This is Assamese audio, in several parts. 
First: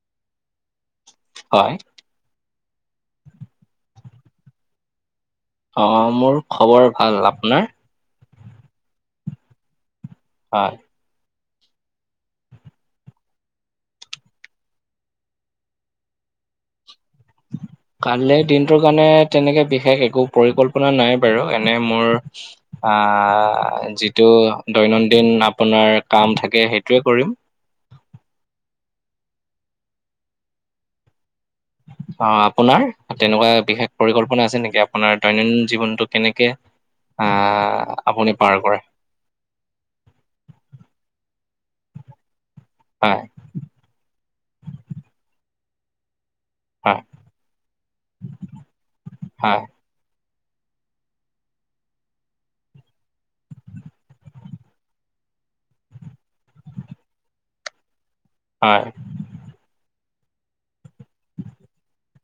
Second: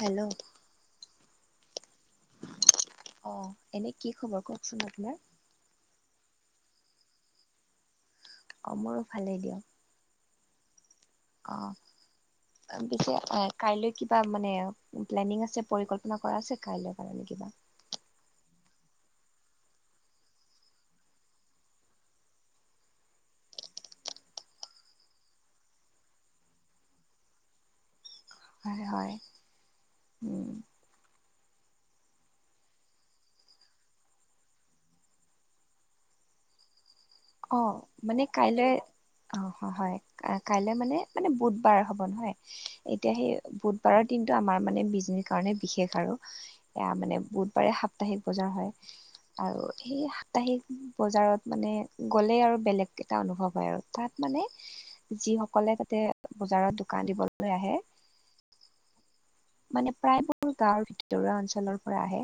হেল্ল' হয় অ এনে কি খবৰ কওকচোন আপোনাৰ অ মোৰ খবৰ ভাল আপোনাৰ অ মোৰো ভালে দিয়ক হয় অ পিছে কাইলৈ কিবা মানে প্লেনিং আছে পৰিকল্পনা কৰা আছে কাইলৈ কাৰণে কিবা কালিৰ দিনটোৰ কাৰণে তেনেকে বিশেষ একো পৰিকল্পনা নাই বাৰু এনে মোৰ আহ যিটো দৈনন্দিন আপোনাৰ কাম থাকে সেইটোয়ে কৰিম হয় হয় উম অ আপোনাৰ তেনেকুৱা বিশেষ পৰিকল্পনা আছে নেকি আপোনাৰ দৈনন্দিন জীৱনতটো কেনেকে অ আহ, মানে আপুনি পাৰ কাইলৈ কৰে? অ হয় কাইলৈ মানে মানে বুধবাৰ হ'ব নহয় এতিয়া হয়, সেই বুধবাৰৰ দিনটো আমাৰ মানে বিজনীৰ কাৰণে বিশেষ আৰু এয়া হয়, মানে বুধবাৰে সাপ্তাহিক বজাৰ হয় হয়, আৰু সেই সাপ্তাহিক বজাৰত মানে গ'লে আৰু বেলেগ কেইটা অনুভৱ হয় আৰু তাত মানে যি সকলে তাতে বজাৰত দোকান দিবলৈ আহে হয়। মানে প্ৰায়বোৰ গাঁৱৰ ভিতৰুৱা অঞ্চলৰ পৰা আহে।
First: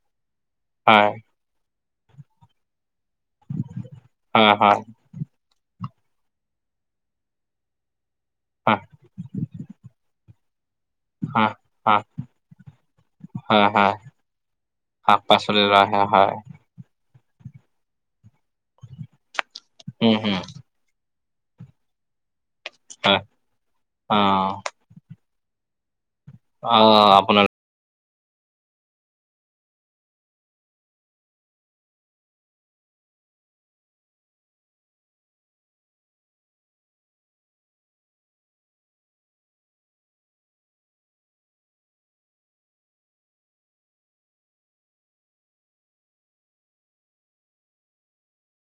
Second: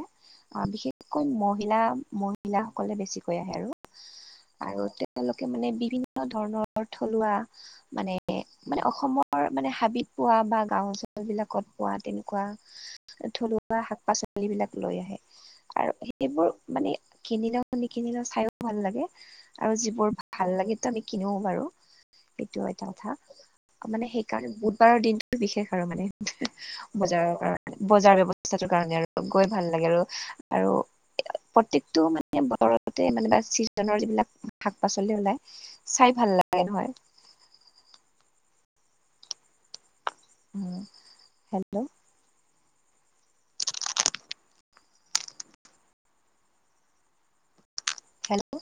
অ হয়, বিশেষকৈ মহিলা মহিলাাসকলে বেছিকৈ আহে ন হয়, হয়, আৰু তেওঁলোকে মানে বিভিন্ন ধৰণৰ থলুৱা মানে হয়, মানে অসমৰ মানে হাবিত পোৱা বা গাও অঞ্চল হয়। বিলাকত হয়, তেনেকুৱ হয়, থলুৱা হয়, শাক পাচলি বিলাক লৈ আহে শাক-পাচলি লোৱা হয়, আৰু হয়, সেইবোৰ মানে কিনিলেও নিকিনিলেও চাইও ভাল লাগে আৰু উম, যিবোৰ উম, ভাল লাগে আমি কিনো বাৰু সেইটোও এটা কথা হয়, মানে সেইকাৰণে অ', বুদ কৰৰ দিনটো বিশেষ আৰু মানে অ', বজাৰৰ আপোনাৰ কাৰণে। বজাৰ ব্যৱস্থাটোৰ কাৰণে আৰু গৈ ভাল লাগে আৰু আৰু প্ৰতেয়েকটো মানে বাৰতে মানে চিজনৰ যিবিলাক শাক পাচলি ওলায়। চাই ভাল লাগে নহয়। অ হেল্ল' হেল্ল'